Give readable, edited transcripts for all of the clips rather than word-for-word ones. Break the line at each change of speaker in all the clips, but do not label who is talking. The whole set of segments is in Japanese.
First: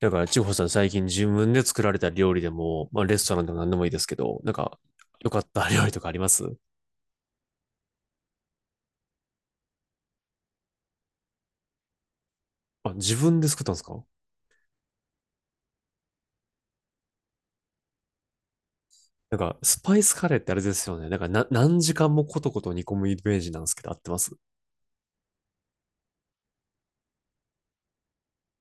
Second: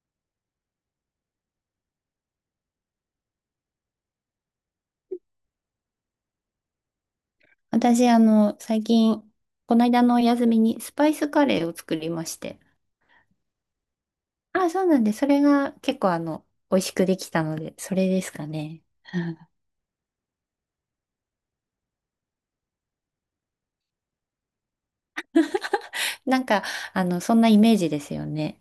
だから、千穂さん最近自分で作られた料理でも、まあ、レストランでも何でもいいですけど、なんか、良かった料理とかあります？
私、最近、この間のお休みにスパイスカレーを作りまして。
あ、自分で作ったんですか？
あ、そうなんで、それが結構、美味しくできたので、それですかね。う
なん
ん。
か、スパイスカレーってあれですよね。なんかな、何時間もコトコト煮込むイメージなんですけど、合ってます？
なんか、そんなイメージですよね。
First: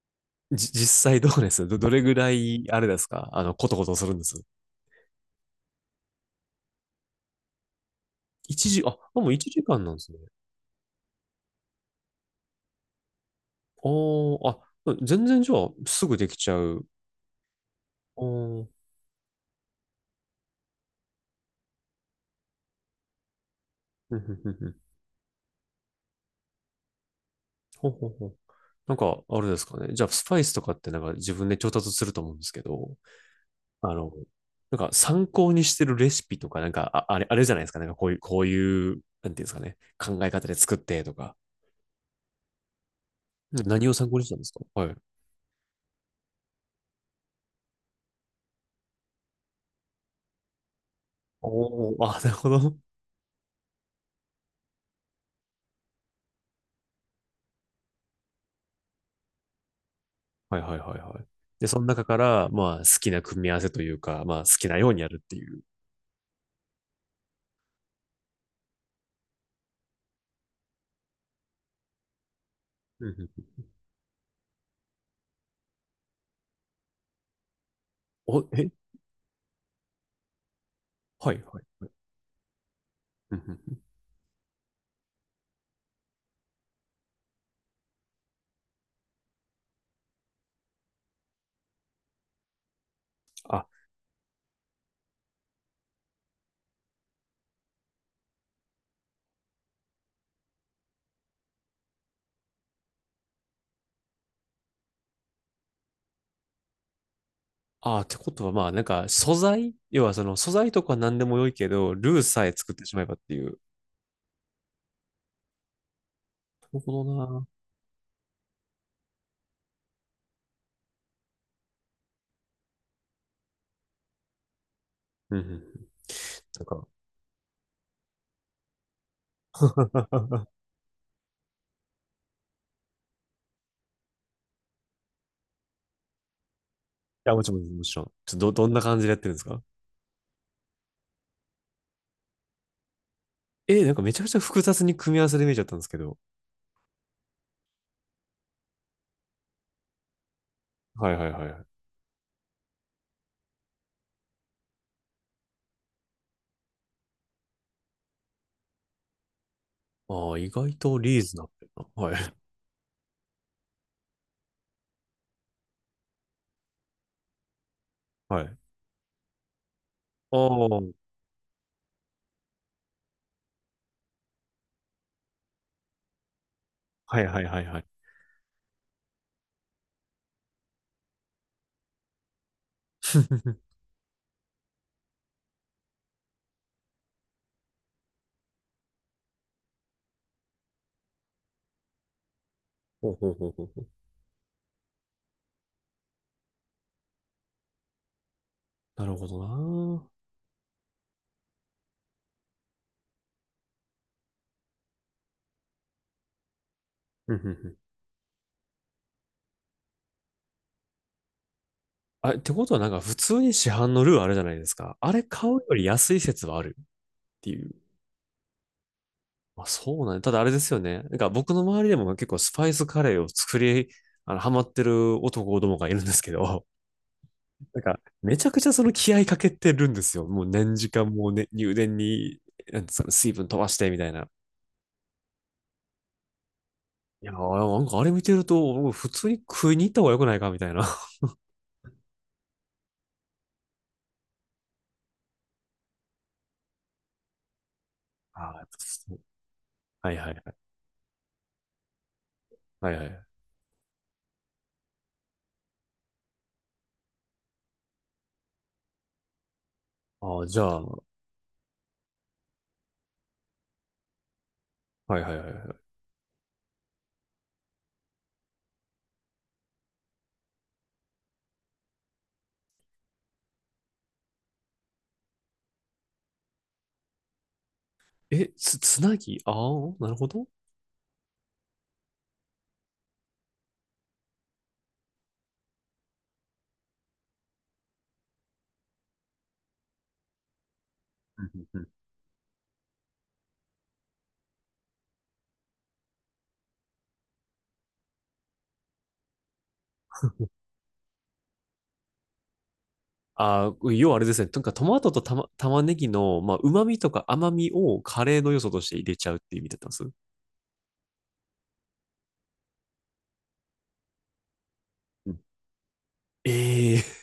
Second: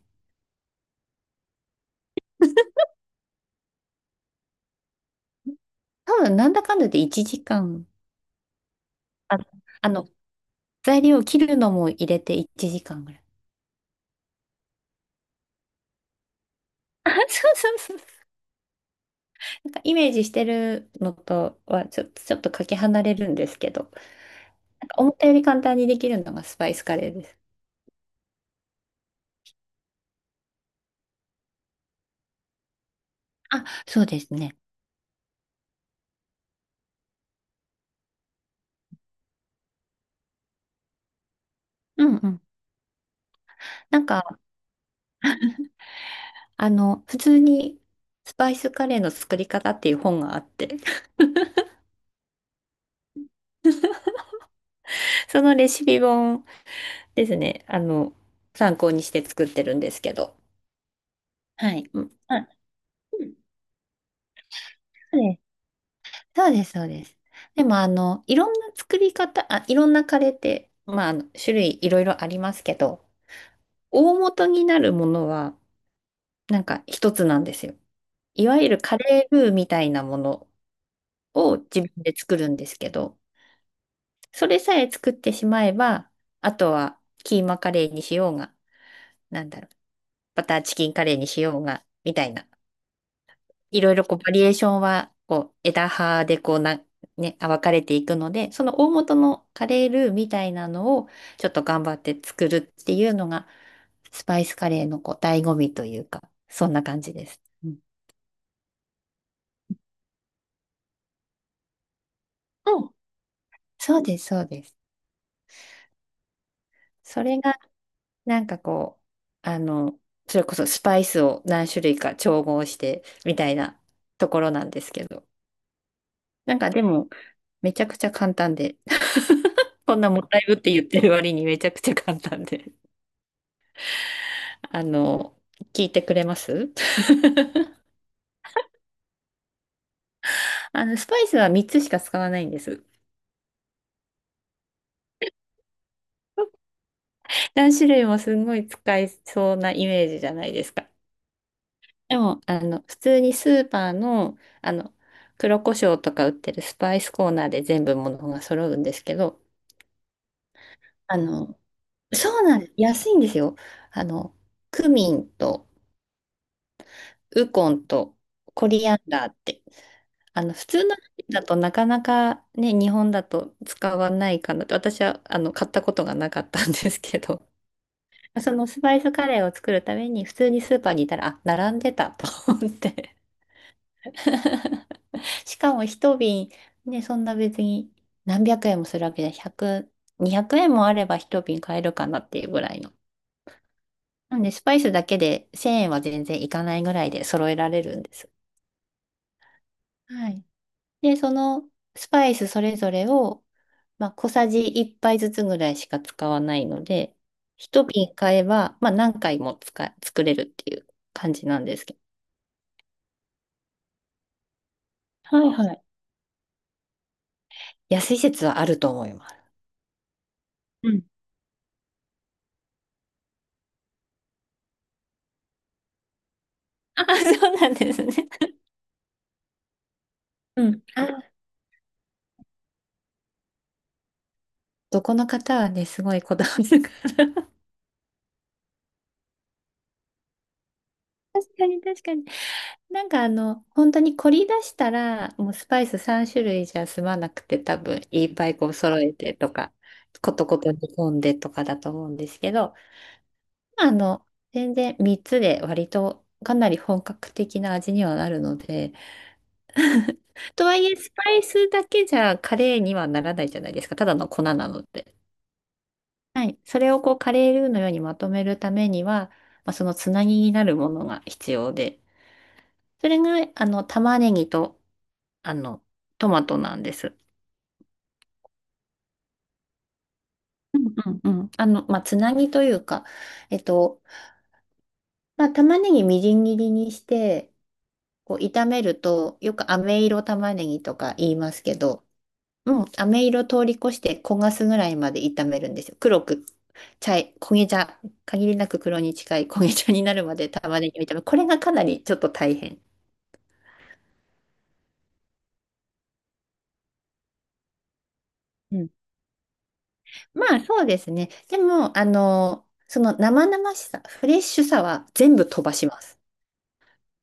実際どうですどれぐらい、あれですかコトコトするんです？
多分、なんだかんだで1時間、
一時、あ、もう
あ、
1時間
あ
なんで
の、
すね。
材料を切るのも入れて1時間ぐらい。
おー、あ、全然じゃあ、すぐできちゃう。
あ、そうそうそう。
おー。
なんかイメージしてるのとはちょっとかけ離れるんですけど、
ふんふんふんふん。
なんか思ったより簡単にできるのがスパイスカレーです。
ほうほうほう。なんか、あれですかね。じゃあ、スパイスとかってなんか自分で調達すると思うんですけど、
あ、
あ
そう
の、
ですね。
なんか参考にしてるレシピとか、なんか、ああれ、あれじゃないですか。なんかこういう、なんていうんですかね。考え方で作ってとか。
うんうん。
何を
なん
参考
か
にしたんですか？はい。
普通にスパイスカレーの作り方っていう本があって、
おお、あ、なるほど。
そのレシピ本ですね、参考にして作ってるんですけど。
はいはいはいはい。で、
は
その
い。う
中
ん、
か
あ、
ら、まあ、好きな
うん。
組み合わせというか、まあ、好きなようにやるっていう。
そうです、そうです。そうです。でも、いろんなカレーって、まあ、あの種類いろいろありますけ
う
ど、
んうんうん。
大元になるものは、なんか一つなんですよ。
お、
いわ
え。
ゆるカレールーみたいなもの
はい
を
はい
自
はい。
分で作るんですけど、
うんうんうん。
それさえ作ってしまえば、あとはキーマカレーにしようが、なんだろう、バターチキンカレーにしようが、みたいな。
あ、
いろいろこうバリエーションは、こう枝葉でこうな、ね、分かれていくので、その大元のカレールーみたいなのをちょっと頑張って作るっていうのが、スパイスカレーのこう醍醐味というか、そんな感じです。うん、
あー、ってことは、まあ、なんか、素材、要は、その、素材とか何でも良いけど、ルーさえ作っ
う
て
ん。
しまえばっていう。な
そうです、そうです。
るほど
それ
な。
がなんかこう、それこそスパイスを何種類か調合してみたいなところなんですけど。
うんうんうん。
なん
なん
かで
か。
も、めちゃくちゃ簡単で。こんなもっ たいぶって言ってる割にめちゃくちゃ簡単で。あの、聞いてくれます？
や、もちろん、もちろん。ちょっとどんな感じでやってるんですか？
スパイスは3つしか使わないんです。
なんかめちゃくちゃ複雑に組み合わせで見えちゃったんですけど。
何種類もすんごい使いそうなイメージじゃないですか。
はいはいはい。
でも、普通にスーパーの、黒胡椒とか売ってるスパイスコーナーで全部ものが揃うんですけど、
ああ、意外と
あ
リーズナブ
の、
ルな。はい。
そうなんです。安いんですよ。あの、クミンとウコンと
はい。
コリアンダーって。普
あ
通
あ、
の料理だとなかなかね、日本だと使わないかなと、私は、買ったことがなかったんですけ
はいはい
ど、
はいはい。
そのスパイスカレーを作るために普通にスーパーにいたら、あ、並んでたと思って。しかも一瓶、ね、そんな別に何百円もするわけじゃ、100、200円もあれば一瓶買えるかなっていうぐらいの。
ほうほうほうほうほう。
なんで、スパイスだけで1000円は全然いかないぐらいで揃えられるんです。
なるほどなー。
はい。で、そのスパイスそれぞれを、まあ、小さじ1杯ずつぐらいしか使わないので、
うんうんうん。
一瓶買えば、まあ、何回も作れるっていう感じなんですけど。
あ、ってことはなんか普通に市販のルーあるじゃないですか。あれ
は
買
い
うよ
は
り
い。
安い説はあるっていう。
安い説はあると思います。
まあそうなんだ。ただあれですよ
う
ね。
ん。
なんか僕の周りでも結構スパイスカレーを作り、ハマってる男どもがいるんですけど。
あ、そうなん
なん
で
か、
すね。
めちゃくちゃその気合いかけてるんですよ。もう
う
何
ん。
時間も
あ、
ね、入電に、なんですかね、水分飛ばしてみたいな。
どこの方はね、すごいこだわるか
いや
ら。
ー、なんかあれ見てると、もう普通に食いに行った方が良くないかみたいな。
確かに確かに。なんか本当に凝り出したら、もうスパイス3種類じゃ済まなくて、多分いっぱい
あ
こ
ー
う揃え
そう。
てとか、
はいは
こと
い
こと煮込んでとかだと思うんですけど、
はい。はいはい。
あの、全然3つで割とかなり本格的な味にはなるので、
ああ、じゃ
とは
あ、
いえ
は
スパイスだけじゃカレーにはならないじゃないですか。ただの粉なの
い
で。
はいはいは
はい。それをこうカレールーのようにまとめるためには、まあ、そのつなぎになるものが必要で、それが、玉ねぎと、あの、トマトなんです。
い。え、つなぎ、ああー、なるほど。
うんうんうん。まあ、つなぎというか、えっと、まあ、玉ねぎみじん切りにして、こう、炒めると、よく飴色玉ねぎとか言い
うん
ま
う
す
ん
け
うん。
ど、もう飴色通り越して焦がすぐらいまで炒めるんですよ。黒く、焦げ茶、限りなく黒に近い焦げ茶になるまで玉ねぎを炒める。これがかなりちょっと大変。
ああ、要はあれですね。なんかトマトと玉ねぎの、まあ、旨味とか甘みをカレーの要素
う
とし
ん。
て入れちゃうっていう意味だったんです。
まあそうですね。でも、その生々しさ、フレッシュさは
う
全
ん、
部飛ばします。
え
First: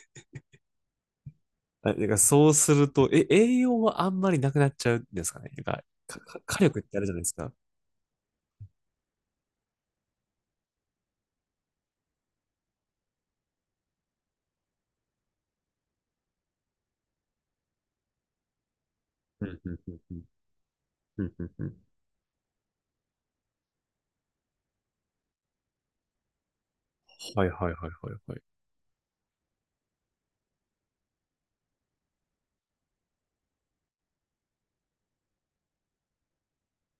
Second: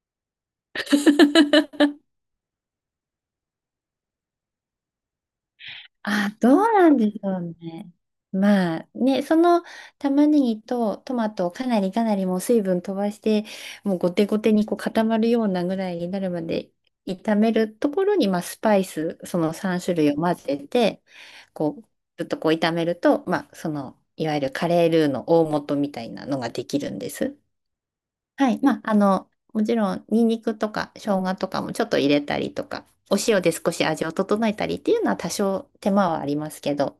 あ、てからそうすると、栄養はあんまりなくなっちゃうんですかね。てか、
あ、どう
火力っ
な
て
ん
あるじ
で
ゃな
し
いです
ょ
か。
うね。まあね、その玉ねぎとトマトをかなりかなりもう水分飛ばして、もうゴテゴテにこう固まるようなぐらいになるまで炒めるところに、まあ、スパイス、そ
う
の
んうん
3
う
種
ん
類
う
を
ん
混ぜて、
うんうんう
こ
ん、
う、ずっとこう炒めると、まあ、その、いわゆるカレールーの大元みたいなのができるんです。
はいはいはいはいはい。
はい。まあ、もちろん、ニンニクとか生姜とかもちょっと入れたりとか、お塩で少し味を整えたりっていうのは多少手間はありますけど、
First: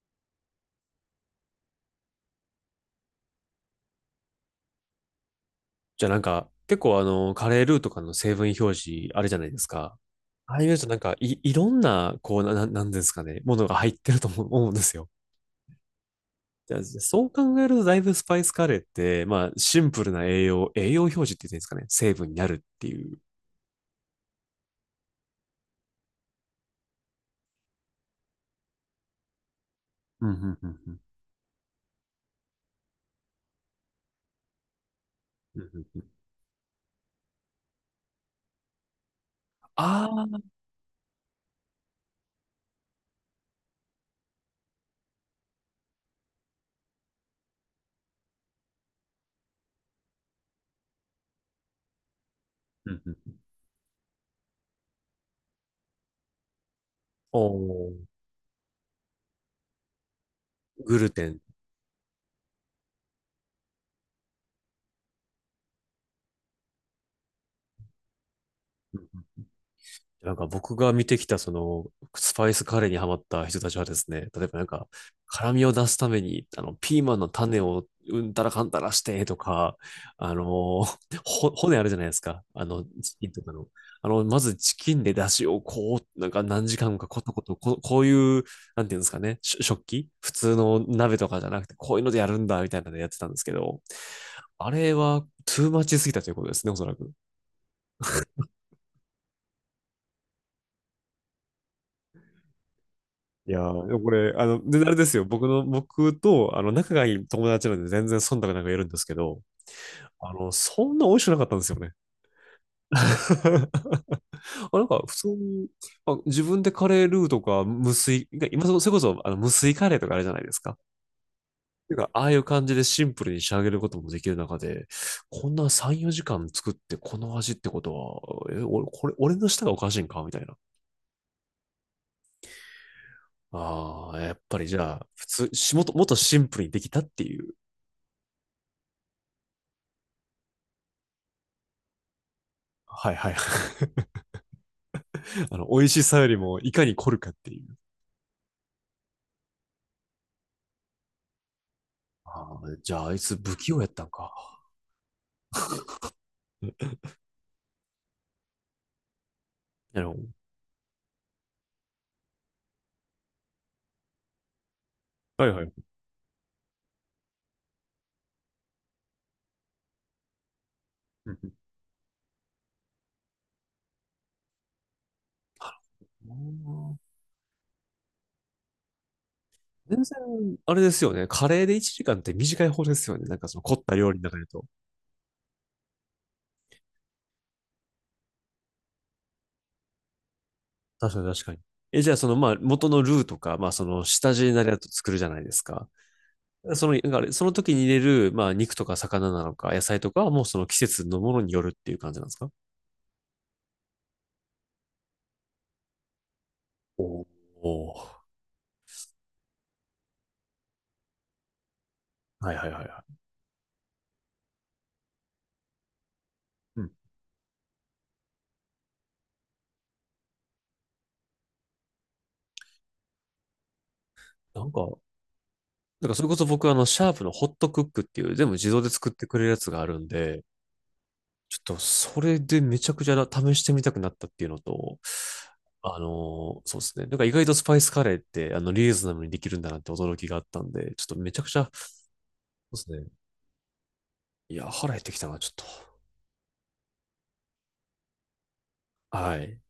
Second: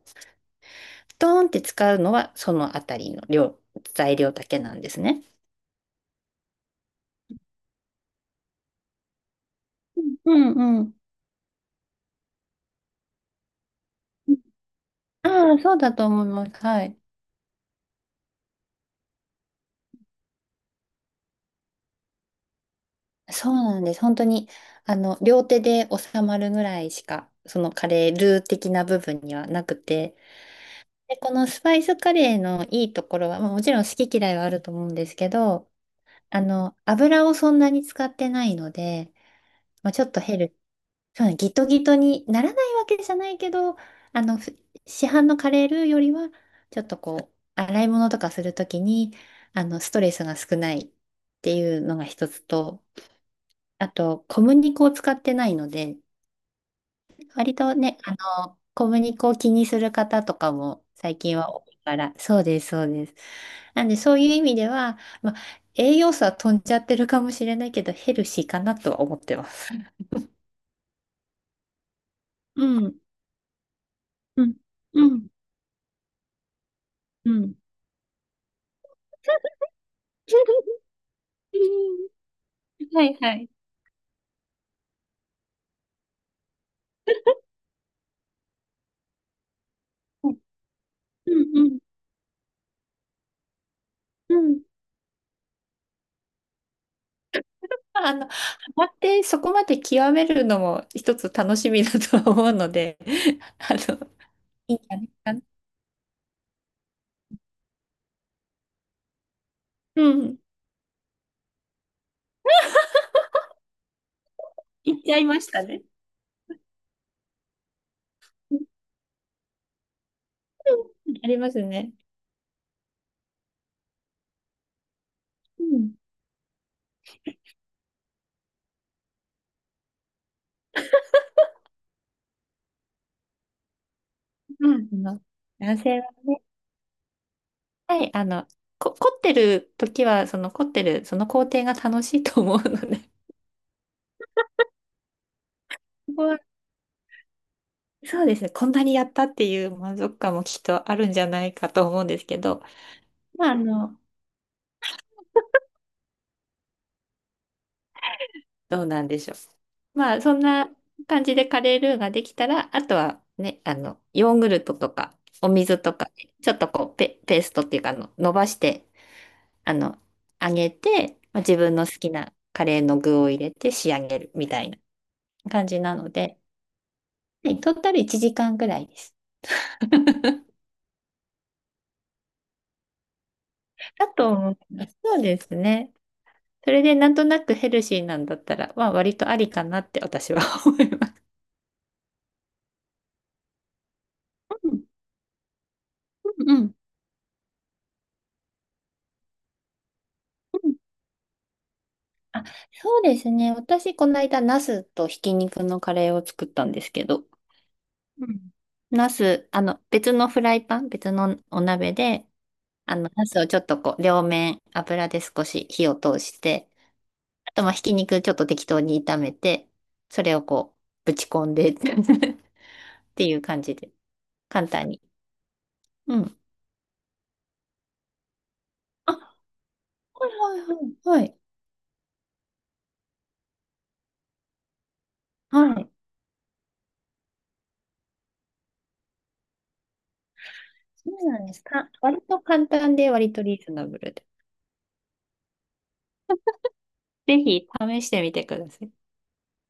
ドーンって使うのはそのあたりの量、材料だけなんですね。
じゃあなんか、結構カレールーとかの成分表示あるじゃないですか。
う
ああいう
んう
と
ん。
なんか、いろんな、こう、なんですかね、ものが入ってると思うんですよ。
ああ、そうだと思います。
じゃあ
はい。
そう考えると、だいぶスパイスカレーって、まあ、シンプルな栄養表示って言っていいんですかね、成分になるっていう。
そうなんです。本当に、両手で収まるぐらいしか、そのカレールー的な部分にはなくて、
うんうんうんうん
で、このスパイスカレーのいいところは、まあ、もちろん好き嫌いはあると思うんですけ
うんう
ど、
んうん、
油をそんなに使ってないので、まあ、ちょ
あ
っと
あ
ヘ
ー、
ル、そうねギトギトにならないわけじゃないけど、あの、ふ市販のカレールーよりは、ちょっとこう、洗い物とかするときに、ストレスが少ないっていうのが一つと、
うんうん、
あと、小麦粉を使ってないので、
お
割と
ー、
ね、小麦粉を気にする方とかも
グル
最
テ
近
ン。
は多いから、そうです、そうです。なんで、そういう意味では、まあ、栄養素は飛んじゃってるかもしれないけど、ヘルシーかなと
う
は思っ
ん。
てます。
なんか僕が見てきたそのスパイス
う
カレー
ん、
にハマった人たちはですね、例
う
え
ん、
ばなんか
うん、
辛みを出すためにあのピーマンの
うん。
種をうんたらかんたらしてとか、あの骨あるじゃないですか、あの
はい
チキン
は
と
い。
かの。あの、まずチキンで出汁をこう、なんか何時間かコトコト、こういう、なんていうんですかね、食器
う
普通の鍋とかじゃ
ん
な
う
くて、
ん
こういうのでやるんだみたいなのでやってたんですけど、
うんうん。はいはい。うんうんうん。
あれはトゥーマッチすぎたということですね、おそらく。
まあハマってそこまで極めるのも一つ楽しみだとは思うので、
い や
あ
ー、でも
の、
これ、
いいん
で、
じ
あれ
ゃな
で
い
すよ。
かな。
僕と、仲がいい友達なんで全然忖度なく言えるんですけど、
うん、
そんな美味しくなかったんですよね。あ、なん
行
か、
っち
普
ゃい
通
ました
に、
ね。
あ、自分でカレールーとか、無水、
うん、
それこそ、無水カレーとかあれじゃないですか。
ありますね。
てか、ああいう感じでシンプルに仕上げることもできる中で、こんな
う
3、4時間作ってこの味ってことは、俺、これ、俺の舌がおかしいんかみたいな。ああ、やっぱりじゃ
ん。
あ、
まあ
普通、
男
もっと、
性
もっ
は、
とシンプルにできたっていう。
はい、凝ってる時は、その凝ってる、その工程が楽しいと思うので、
はいはいはい。美味し
こ
さ
こ
より
は
も、いかに凝るかっていう。
そうですね、こんなにやったっていう満足感もきっとあるんじゃないかと思うんですけ
ああ、
ど、
じゃあ、あいつ
まあ、
不器用やったんか。
どうなんでしょう。
なるほ
ま
ど。
あ、そんな感じでカレールーができたら、あとはね、ヨーグルトとか、
はい
お
はい。
水とか、ちょっとこう、ペーストっていうか、伸ばして、あの、揚げて、まあ、自 分の好きなカレーの具を入れて仕上げるみたいな。感じなの
う
で、
んうん。
はい、トータル1時間ぐらいです。
全然、あれですよね。カレーで1時間って短い方ですよね。なんかその凝った
だ
料理の
と
中で
思い
と。
ます。そうですね。それでなんとなくヘルシーなんだったら、まあ、割とありかなって私は 思いま
確
す。
かに確かに。え、じゃあそのまあ元のルーとか、まあその下地に
う
なるや
ん
つ作るじゃないですか。
うんうん
その、なんかあれその時に入れる、まあ肉とか魚なのか野菜とかはもうその
うん。
季節のものによるっていう感じなんです
あ、
か？
そうですね。私、この間、ナスとひき肉のカレーを作ったんですけ
お
ど、
お。
うん、ナス、別のフライパン、別のお鍋で、
はいはいはいはい。
ナスをちょっとこう、両面油で少し火を通して、
うん。
あと、まあ、ひき肉ちょっと適当に炒めて、それをこう、ぶち込んで っていう感じで、
な
簡
んか、
単に。
なんか
う
それこ
ん。
そ僕はシャープのホットクックっていう全部自動で作って
あ、
くれるやつがあるん
はい
で、
はいはい。
ちょっとそれでめちゃくちゃ試してみたくなったっていうのと、
はい。はい。
そうですね。なんか意外とスパイスカレーってリーズナブルにできるんだなって驚きがあったんで、ちょっ
そ
と
う
め
な
ちゃ
ん
く
で
ち
す
ゃ、そ
か。割と簡
うです
単で、
ね。
割とリーズナブルで。
いや、腹減ってきたな、ちょっと。
ぜひ試してみてください。
はい。